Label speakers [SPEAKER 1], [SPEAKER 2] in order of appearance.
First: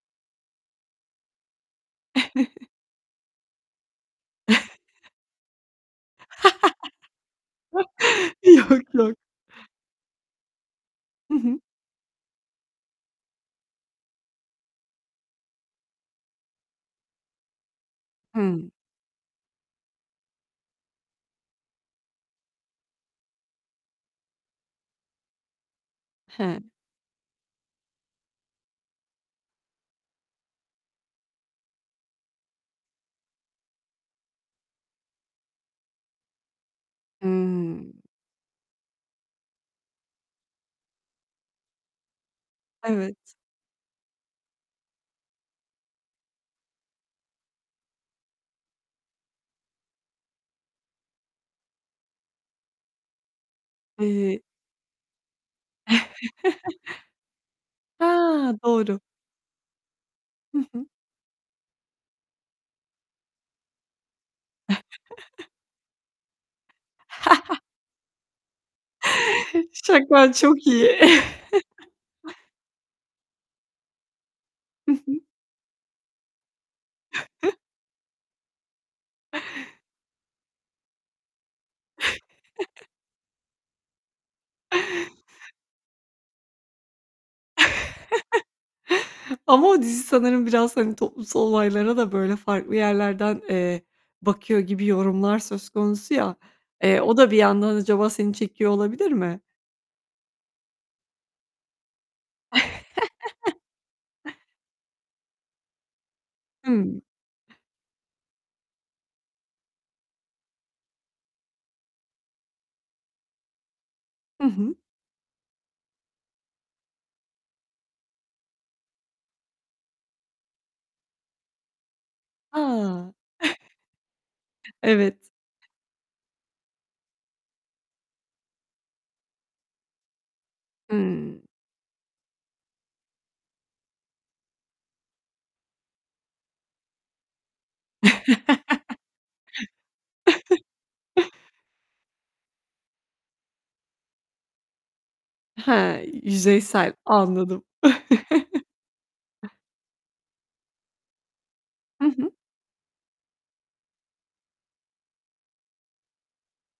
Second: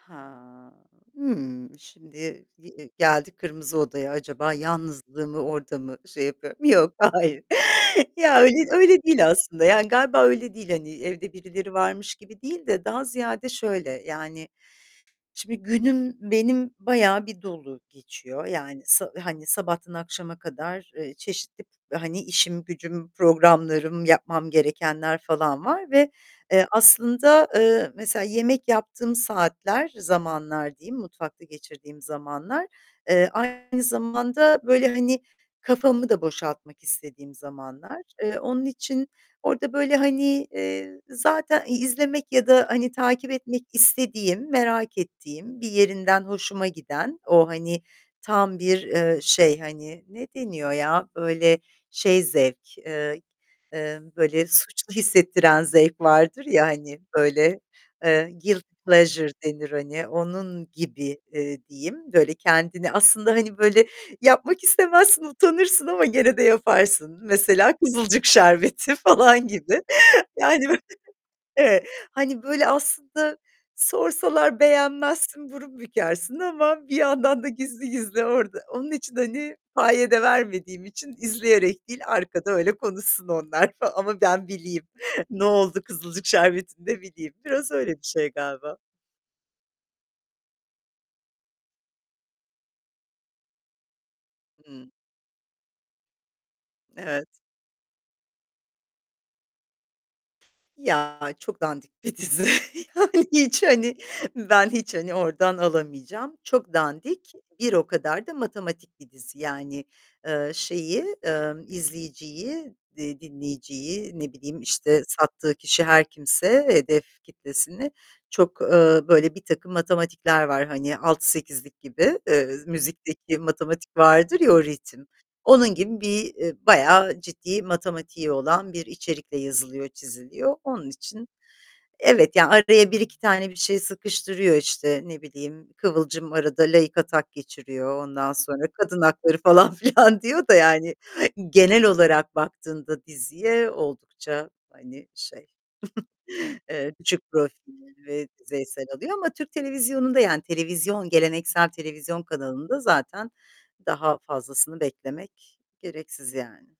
[SPEAKER 1] Ha, hımm şimdi eee g eee geldik Kırmızı Oda'ya acaba yalnızlığımı orada mı şey yapıyorum? Yok, hayır. Ya, öyle
[SPEAKER 2] Yok,
[SPEAKER 1] öyle
[SPEAKER 2] yok.
[SPEAKER 1] değil aslında, yani, galiba öyle değil, hani, evde
[SPEAKER 2] Hı hı.
[SPEAKER 1] birileri varmış gibi değil de daha ziyade şöyle, yani, şimdi günüm benim bayağı bir dolu geçiyor,
[SPEAKER 2] Hımm.
[SPEAKER 1] yani, sa hani, sabahtan akşama kadar, eee, çeşitli, hani, işim gücüm, programlarım, yapmam gerekenler falan var ve
[SPEAKER 2] He.
[SPEAKER 1] eee, aslında, eee, mesela yemek yaptığım saatler, zamanlar diyeyim, mutfakta geçirdiğim zamanlar, eee, aynı zamanda böyle, hani, kafamı da boşaltmak istediğim
[SPEAKER 2] Hımm.
[SPEAKER 1] zamanlar. Eee, onun için orada böyle, hani, eee, zaten i izlemek ya da hani, takip
[SPEAKER 2] Evet.
[SPEAKER 1] etmek istediğim, merak ettiğim, bir yerinden hoşuma giden o, hani, tam bir, eee, şey, hani, ne deniyor ya, böyle şey zevk, eee, eee,
[SPEAKER 2] Eee
[SPEAKER 1] böyle suçlu hissettiren zevk vardır ya, hani, böyle eee
[SPEAKER 2] Eee,
[SPEAKER 1] guilty
[SPEAKER 2] doğru.
[SPEAKER 1] pleasure denir, hani,
[SPEAKER 2] Hı
[SPEAKER 1] onun
[SPEAKER 2] hı.
[SPEAKER 1] gibi, eee, diyeyim böyle kendini aslında, hani, böyle yapmak istemezsin utanırsın ama gene de yaparsın mesela Kızılcık Şerbeti falan gibi
[SPEAKER 2] Çekmen
[SPEAKER 1] yani,
[SPEAKER 2] çok iyi.
[SPEAKER 1] evet, hani böyle aslında sorsalar
[SPEAKER 2] Hı hı.
[SPEAKER 1] beğenmezsin, burun bükersin ama bir yandan da gizli gizli orada onun için, hani, paye de vermediğim için izleyerek değil arkada öyle konuşsun onlar falan ama ben bileyim. Noldu Kızılcık Şerbeti'nde bileyim. Biraz öyle bir şey galiba.
[SPEAKER 2] Ama o dizi sanırım biraz, hani, toplumsal olaylara da böyle farklı yerlerden, eee, bakıyor gibi
[SPEAKER 1] Hımm.
[SPEAKER 2] yorumlar söz konusu ya, eee, o
[SPEAKER 1] Evet.
[SPEAKER 2] da bir yandan acaba seni çekiyor olabilir mi?
[SPEAKER 1] Ya çok dandik bir dizi, yani, hiç, hani, ben hiç hani ordan alamayacağım. Çok
[SPEAKER 2] Hımm.
[SPEAKER 1] dandik, bir o kadar da matematik bir dizi, yani, eee, şeyi, emm, izleyiciyi, eee, dinleyiciyi, ne
[SPEAKER 2] Hı
[SPEAKER 1] bileyim,
[SPEAKER 2] hı.
[SPEAKER 1] işte, sattığı kişi her kimse hedef kitlesini çok, eee, böyle birtakım matematikler var, hani, 6 8'lik gibi. Eee,
[SPEAKER 2] A!
[SPEAKER 1] müzikteki matematik vardır, ya o ritim,
[SPEAKER 2] Evet.
[SPEAKER 1] onun gibi bir, eee, bayağı ciddi matematiği olan bir içerikle yazılıyor, çiziliyor. Onun için
[SPEAKER 2] Hımm.
[SPEAKER 1] evet, yani araya 1-2 tane bir şey sıkıştırıyor işte, ne bileyim, kıvılcım arada laik atak geçiriyor, ondan sonra kadın hakları falan filan diyor da, yani, genel olarak baktığında diziye oldukça, hani, şey,
[SPEAKER 2] Hee, yüzeysel.
[SPEAKER 1] eee, küçük
[SPEAKER 2] Anladım.
[SPEAKER 1] profilleri ve yüzeysel alıyor ama Türk televizyonunda, yani, televizyon geleneksel
[SPEAKER 2] Hı
[SPEAKER 1] televizyon
[SPEAKER 2] hı.
[SPEAKER 1] kanalında zaten daha fazlasını beklemek gereksiz, yani.